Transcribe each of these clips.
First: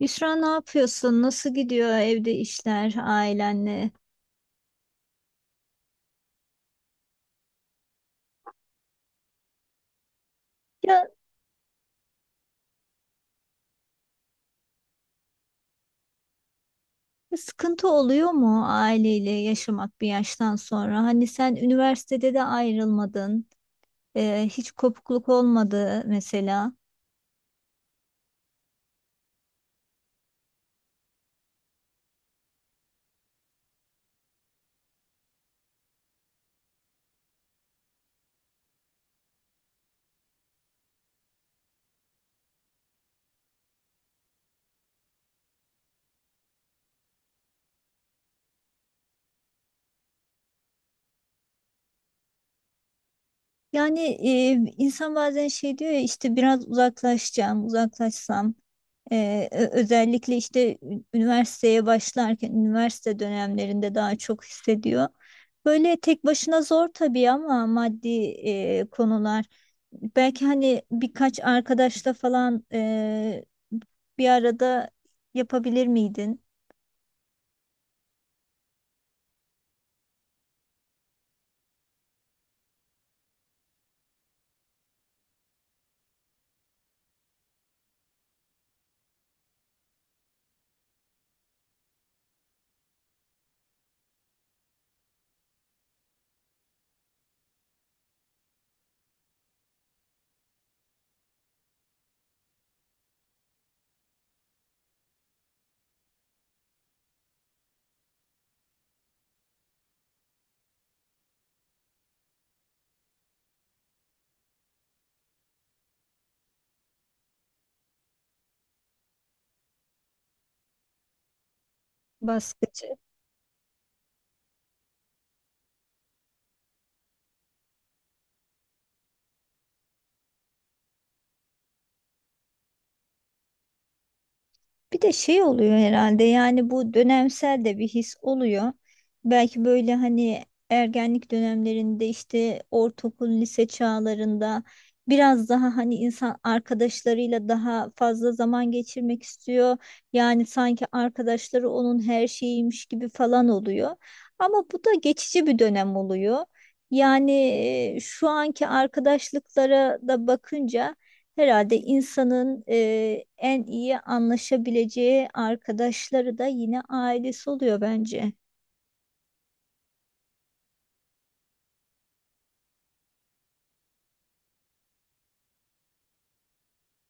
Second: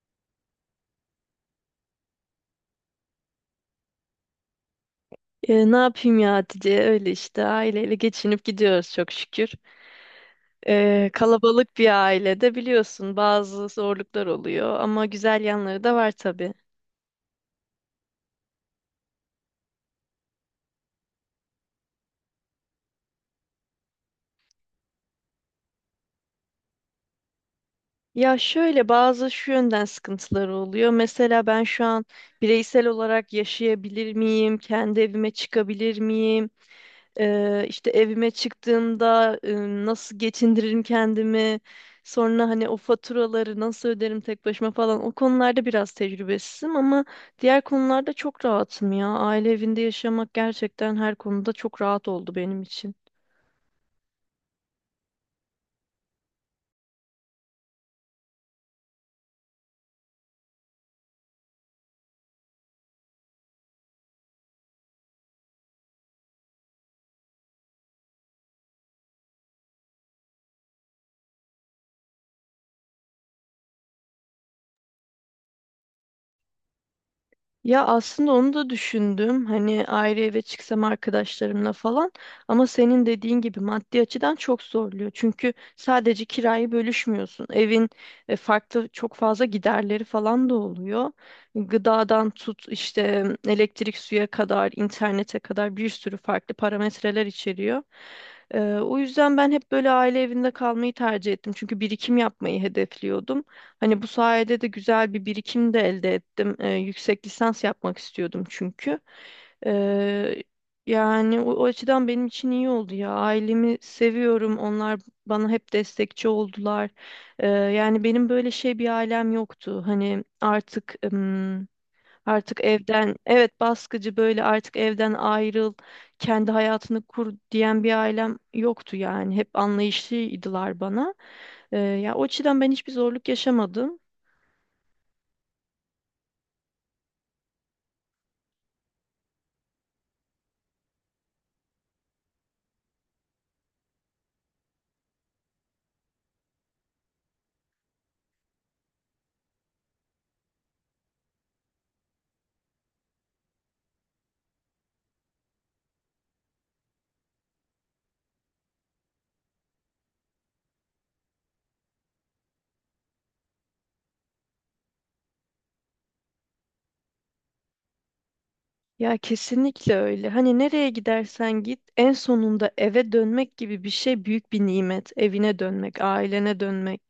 Büşra ne yapıyorsun? Nasıl gidiyor evde işler ailenle? Ne yapayım ya Hatice? Öyle işte aileyle geçinip gidiyoruz çok şükür. Ya Kalabalık bir ailede biliyorsun bazı zorluklar oluyor ama güzel yanları da var tabii. sıkıntı oluyor mu aileyle yaşamak bir yaştan sonra? Hani sen üniversitede de ayrılmadın, hiç kopukluk olmadı mesela. Ya şöyle bazı şu yönden sıkıntıları oluyor. Mesela ben şu an bireysel olarak yaşayabilir miyim? Kendi evime çıkabilir miyim? İşte evime çıktığımda nasıl geçindiririm kendimi, sonra hani o faturaları nasıl öderim tek başıma falan o konularda biraz tecrübesizim ama diğer konularda çok rahatım ya. Aile evinde yaşamak gerçekten her konuda çok rahat oldu benim için. Yani insan bazen şey diyor ya işte biraz uzaklaşacağım, uzaklaşsam. Özellikle işte üniversiteye başlarken üniversite dönemlerinde daha çok hissediyor. Böyle tek başına zor tabii ama maddi konular. Belki hani birkaç arkadaşla falan bir arada yapabilir miydin Ya aslında onu da düşündüm. Hani ayrı eve çıksam arkadaşlarımla falan ama senin dediğin gibi maddi açıdan çok zorluyor. Çünkü sadece kirayı bölüşmüyorsun. Evin farklı çok fazla giderleri falan da oluyor. Gıdadan tut işte elektrik suya kadar, internete kadar bir sürü farklı parametreler içeriyor. O yüzden ben hep böyle aile evinde kalmayı tercih ettim. Çünkü birikim yapmayı hedefliyordum. Hani bu sayede de güzel bir birikim de elde ettim. Yüksek lisans yapmak istiyordum çünkü. Ee, Yani o açıdan benim için iyi oldu ya. Ailemi seviyorum. Onlar bana hep destekçi oldular. Yani benim böyle şey bir ailem yoktu. Artık baskı? evden, evet baskıcı böyle artık evden ayrıl, kendi hayatını kur diyen bir ailem yoktu yani. Hep anlayışlıydılar bana. Ya o açıdan ben hiçbir zorluk yaşamadım. Bir de şey oluyor herhalde, yani bu dönemsel de bir his oluyor. Belki böyle hani ergenlik dönemlerinde işte ortaokul, lise çağlarında biraz daha hani insan arkadaşlarıyla daha fazla zaman geçirmek istiyor. Yani sanki arkadaşları onun her şeyiymiş gibi falan oluyor. Ama bu da geçici bir dönem oluyor. Yani şu anki arkadaşlıklara da bakınca herhalde insanın en iyi anlaşabileceği arkadaşları da yine ailesi oluyor bence. Ya kesinlikle öyle. Hani nereye gidersen git, en sonunda eve dönmek gibi bir şey büyük bir nimet. Evine dönmek, ailene dönmek.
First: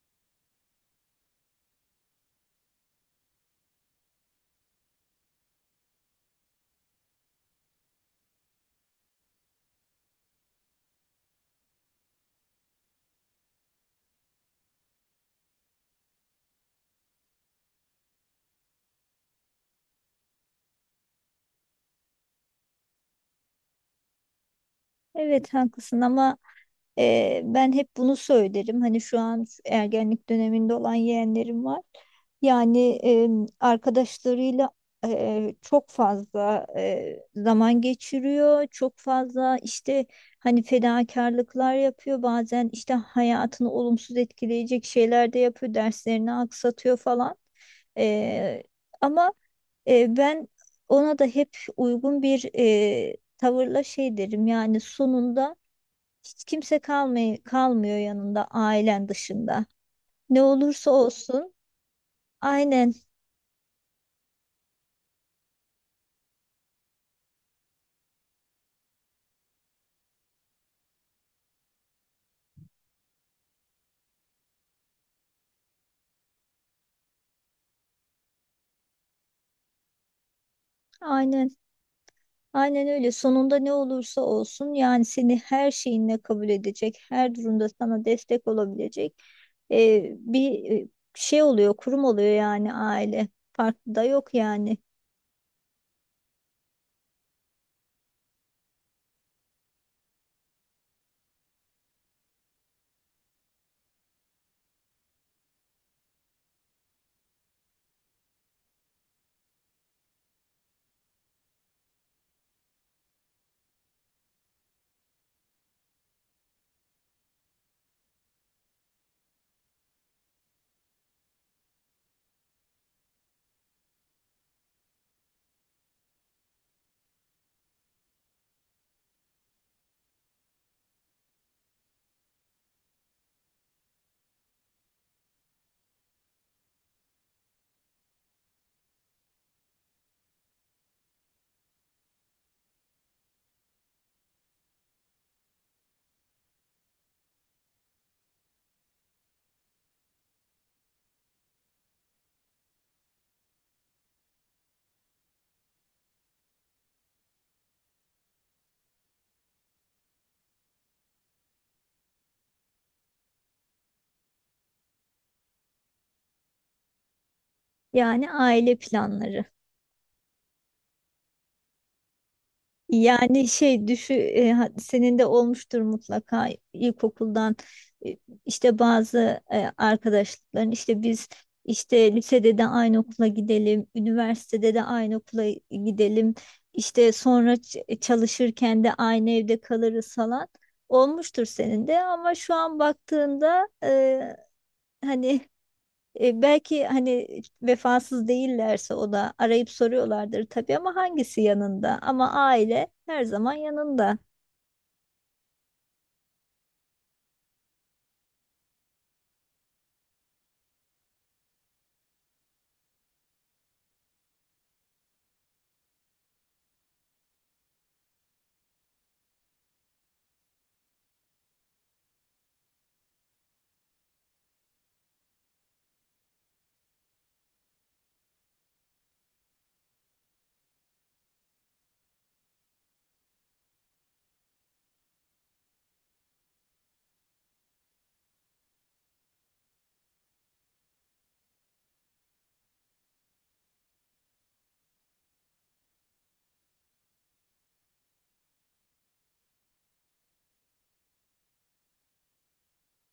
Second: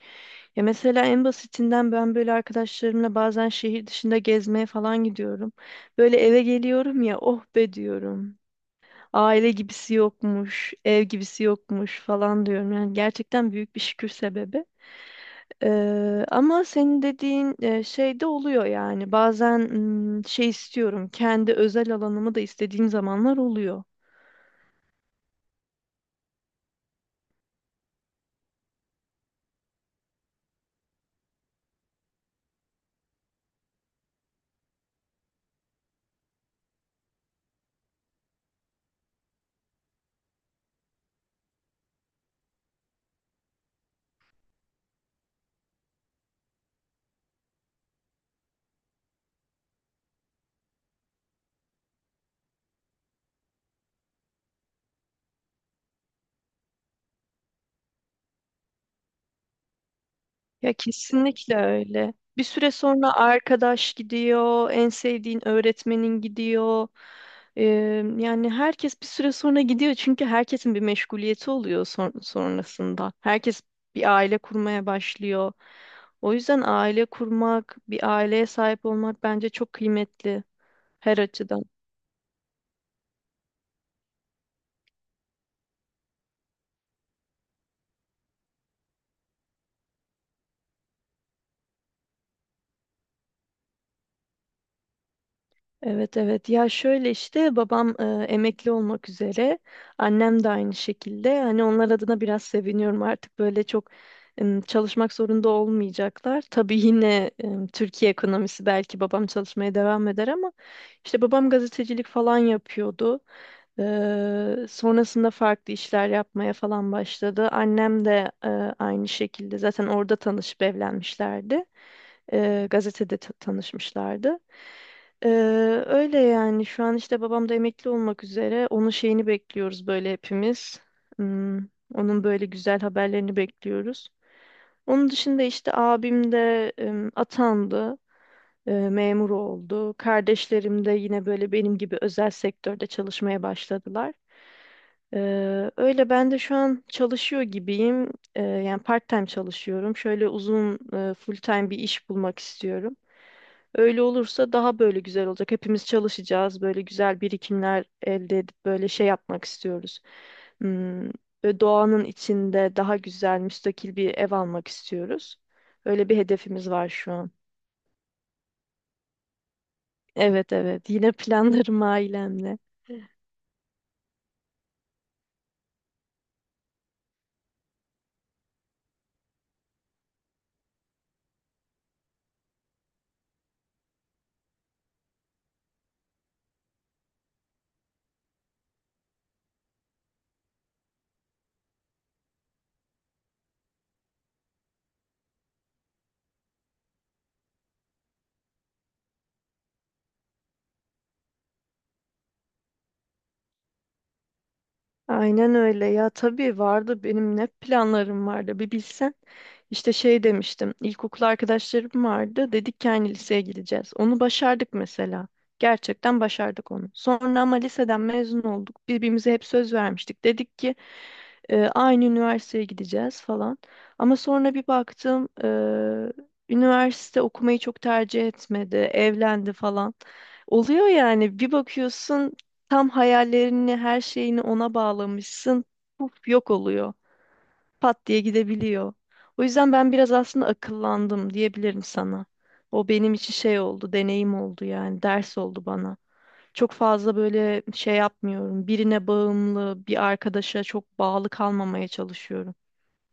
Ya mesela en basitinden ben böyle arkadaşlarımla bazen şehir dışında gezmeye falan gidiyorum. Böyle eve geliyorum ya, oh be diyorum. Aile gibisi yokmuş, ev gibisi yokmuş falan diyorum. Yani gerçekten büyük bir şükür sebebi. Ama senin dediğin şey de oluyor yani. Bazen şey istiyorum, kendi özel alanımı da istediğim zamanlar oluyor. Evet, haklısın, ama ben hep bunu söylerim. Hani şu an şu ergenlik döneminde olan yeğenlerim var. Yani arkadaşlarıyla çok fazla zaman geçiriyor. Çok fazla işte hani fedakarlıklar yapıyor. Bazen işte hayatını olumsuz etkileyecek şeyler de yapıyor. Derslerini aksatıyor falan. Ee, ama ben ona da hep uygun bir tavırla şey derim. Yani sonunda hiç kimse kalmıyor yanında ailen dışında. Ne Ya olursa olsun. kesinlikle öyle. Bir süre Aynen, sonra arkadaş gidiyor, en sevdiğin öğretmenin gidiyor. Ee, Yani herkes bir süre sonra gidiyor çünkü herkesin bir meşguliyeti oluyor sonrasında. Herkes bir aile kurmaya başlıyor. O yüzden aile kurmak, bir aileye sahip olmak bence çok kıymetli her aynen, açıdan. aynen öyle, sonunda ne olursa olsun yani seni her şeyinle kabul edecek, her durumda sana destek olabilecek e, bir e, şey oluyor, kurum oluyor yani, aile, farklı da yok yani. Evet, evet, ya şöyle işte babam emekli olmak üzere, annem de aynı şekilde, hani onlar adına biraz seviniyorum artık böyle çok çalışmak zorunda olmayacaklar. Tabii yine Türkiye ekonomisi belki babam çalışmaya devam eder ama işte babam gazetecilik falan yapıyordu. Sonrasında farklı işler yapmaya falan başladı. Annem de aynı şekilde zaten orada tanışıp evlenmişlerdi. Gazetede tanışmışlardı. Eee, Öyle yani şu an işte babam da emekli olmak üzere, onun şeyini bekliyoruz böyle hepimiz. Hmm, onun böyle güzel haberlerini bekliyoruz. Onun dışında işte abim de atandı, memur oldu. Kardeşlerim de yine böyle benim gibi özel sektörde çalışmaya başladılar. Öyle ben de şu an çalışıyor gibiyim. Yani part-time çalışıyorum. Şöyle uzun full-time bir iş bulmak istiyorum. Öyle olursa daha böyle güzel olacak. Hepimiz çalışacağız. Böyle güzel birikimler elde edip böyle şey yapmak istiyoruz. Hmm, böyle doğanın içinde daha güzel, müstakil bir ev almak istiyoruz. Öyle bir hedefimiz var şu an. Yani aile planları. Evet, evet, yine planlarım ailemle. Yani senin de olmuştur mutlaka ilkokuldan e, işte bazı arkadaşlıkların, işte biz işte lisede de aynı okula gidelim, üniversitede de aynı okula gidelim, işte sonra çalışırken de aynı evde kalırız falan, olmuştur senin de, ama şu an baktığında hani belki hani vefasız değillerse o da arayıp soruyorlardır tabii, ama hangisi yanında? Ama aile her zaman yanında. Aynen öyle ya, tabii vardı benim, ne planlarım vardı bir bilsen. İşte şey demiştim, ilkokul arkadaşlarım vardı, dedik ki aynı liseye gideceğiz. Onu başardık mesela. Gerçekten başardık onu. Sonra ama liseden mezun olduk. Birbirimize hep söz vermiştik. Dedik ki aynı üniversiteye gideceğiz falan. Ama sonra bir baktım üniversite okumayı çok tercih etmedi, evlendi falan. Oluyor yani, bir bakıyorsun tam hayallerini, her şeyini ona bağlamışsın. Puf, yok oluyor. Pat diye gidebiliyor. O yüzden ben biraz aslında akıllandım diyebilirim sana. O benim için şey oldu, deneyim oldu, yani ders oldu bana. Çok fazla böyle şey yapmıyorum. Birine bağımlı, bir arkadaşa çok bağlı kalmamaya çalışıyorum.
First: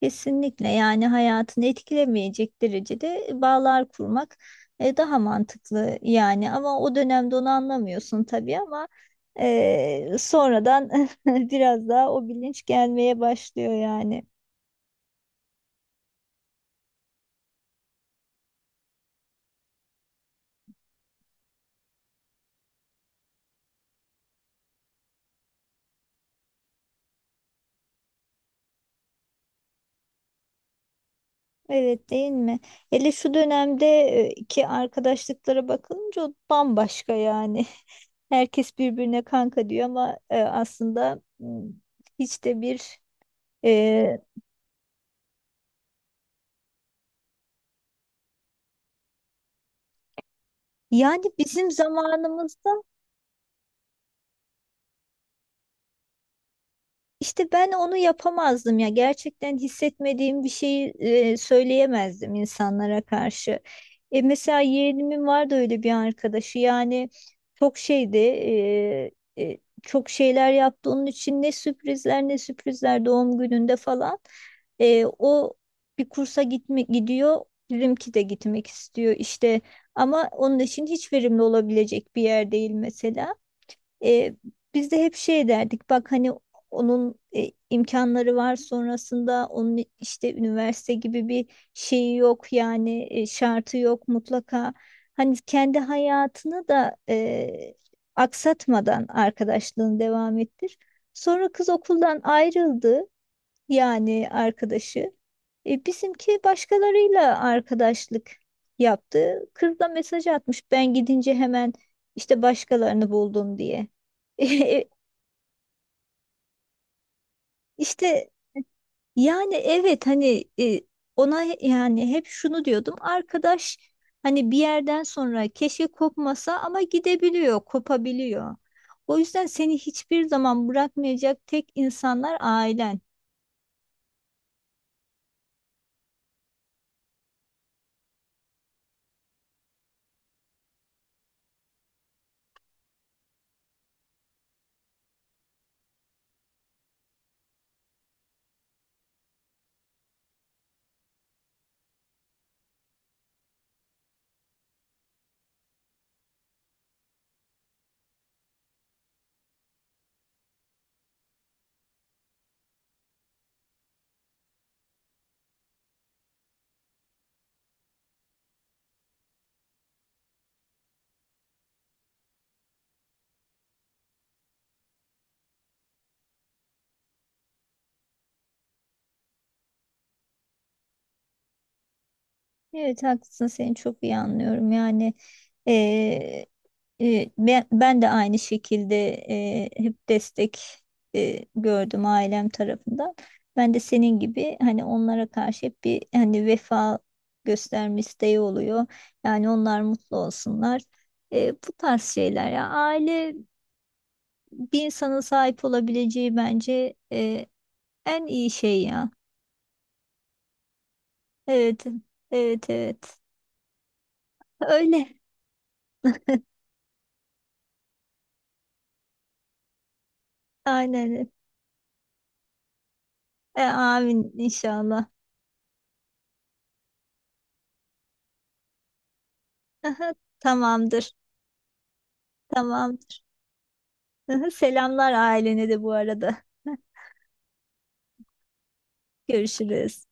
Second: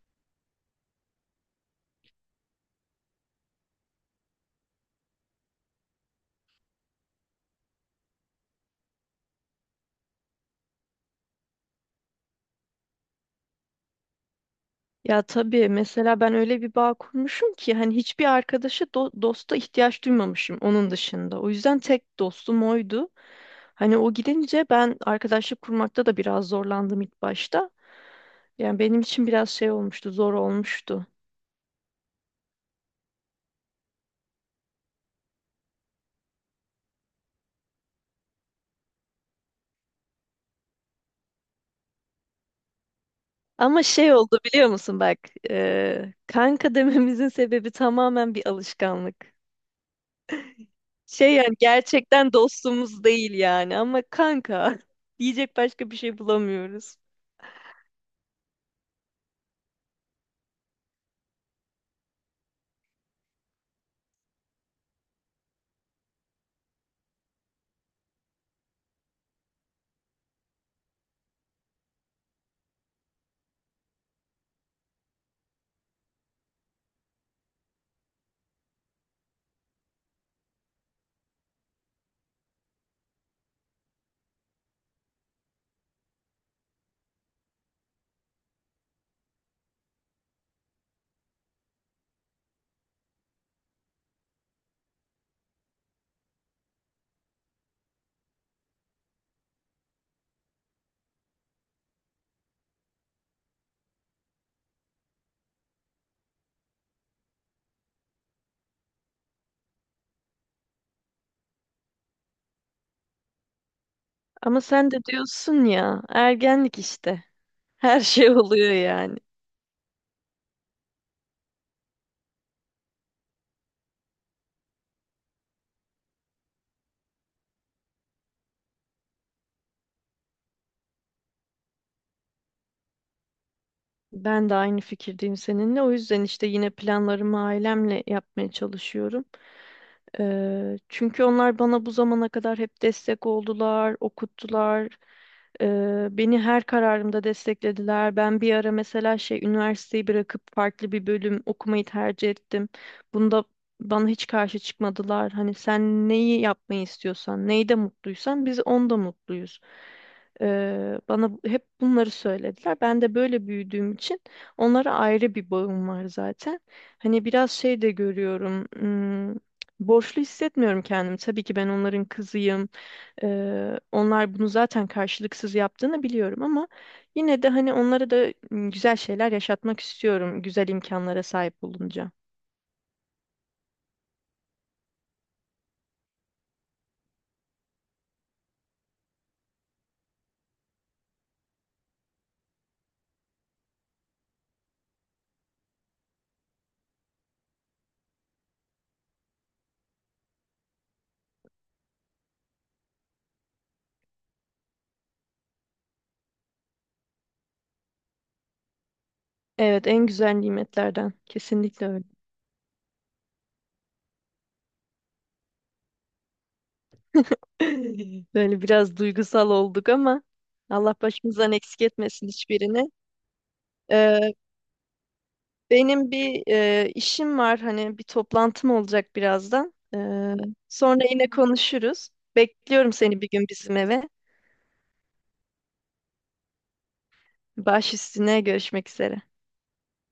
Kesinlikle, yani hayatını etkilemeyecek derecede bağlar kurmak daha mantıklı yani, ama o dönemde onu anlamıyorsun tabii, ama sonradan biraz daha o bilinç gelmeye başlıyor yani. Ya tabii, mesela ben öyle bir bağ kurmuşum ki hani hiçbir arkadaşa dosta ihtiyaç duymamışım onun dışında. O yüzden tek dostum oydu. Hani o gidince ben arkadaşlık kurmakta da biraz zorlandım ilk başta. Yani benim için biraz şey olmuştu, zor olmuştu. Evet, değil mi? Hele şu dönemde ki arkadaşlıklara bakılınca o bambaşka yani. Herkes birbirine kanka diyor ama aslında hiç de bir Ama şey e, oldu biliyor musun bak, kanka dememizin sebebi tamamen bir alışkanlık. yani Şey, yani bizim gerçekten zamanımızda dostumuz değil yani ama kanka diyecek başka bir şey bulamıyoruz. İşte ben onu yapamazdım ya. Gerçekten hissetmediğim bir şeyi söyleyemezdim insanlara karşı. Mesela yeğenimin vardı öyle bir arkadaşı. Yani çok şeydi, e, çok şeyler yaptı onun için, ne sürprizler, ne sürprizler doğum gününde falan. O bir kursa gitme gidiyor. Bizimki de gitmek istiyor işte, ama onun için hiç verimli olabilecek bir yer değil mesela. E, Biz de hep şey derdik, bak hani onun imkanları var sonrasında, onun işte üniversite gibi bir şeyi yok yani, şartı yok, mutlaka hani kendi hayatını da aksatmadan arkadaşlığını devam ettir. Sonra kız okuldan ayrıldı, yani arkadaşı. Bizimki başkalarıyla arkadaşlık yaptı. Kız da mesaj atmış ben gidince hemen işte başkalarını buldum diye. Ama E, sen de diyorsun ya, ergenlik işte. Her işte şey oluyor yani. yani evet, hani ona yani hep şunu diyordum, arkadaş hani bir yerden sonra keşke kopmasa, ama gidebiliyor, kopabiliyor. O yüzden seni hiçbir zaman bırakmayacak tek insanlar ailen. Ben de aynı fikirdeyim seninle. O yüzden işte yine planlarımı ailemle yapmaya çalışıyorum. Çünkü onlar bana bu zamana kadar hep destek oldular, okuttular. Beni her kararımda desteklediler. Ben bir ara mesela şey üniversiteyi bırakıp farklı bir bölüm okumayı tercih ettim. Bunda bana hiç karşı çıkmadılar. Hani sen neyi yapmayı istiyorsan, neyde mutluysan biz onda mutluyuz. Bana hep bunları söylediler. Ben de böyle büyüdüğüm için onlara ayrı bir bağım var zaten. Hani biraz şey de görüyorum. Borçlu hissetmiyorum kendimi. Tabii ki ben onların kızıyım. Onlar bunu zaten karşılıksız yaptığını biliyorum ama yine de hani onlara da güzel şeyler yaşatmak istiyorum. Güzel imkanlara sahip olunca. Evet, haklısın, seni çok iyi anlıyorum yani. eee, ben de aynı şekilde hep destek gördüm ailem tarafından. Ben de senin gibi hani onlara karşı hep bir hani vefa gösterme isteği oluyor. Yani onlar mutlu olsunlar. Bu tarz şeyler ya, aile bir insanın sahip olabileceği bence en iyi şey ya. Evet, en güzel nimetlerden. Evet, Kesinlikle öyle. evet, evet, öyle, Böyle biraz duygusal olduk ama Allah aynen. başımızdan eksik etmesin hiçbirini. Amin, Ee, inşallah. Benim bir işim var, hani bir toplantım olacak birazdan. Aha, Sonra tamamdır. yine konuşuruz. Bekliyorum seni Tamamdır. bir gün bizim eve. Aha, selamlar ailene de bu arada. Baş üstüne, görüşmek üzere. Görüşürüz.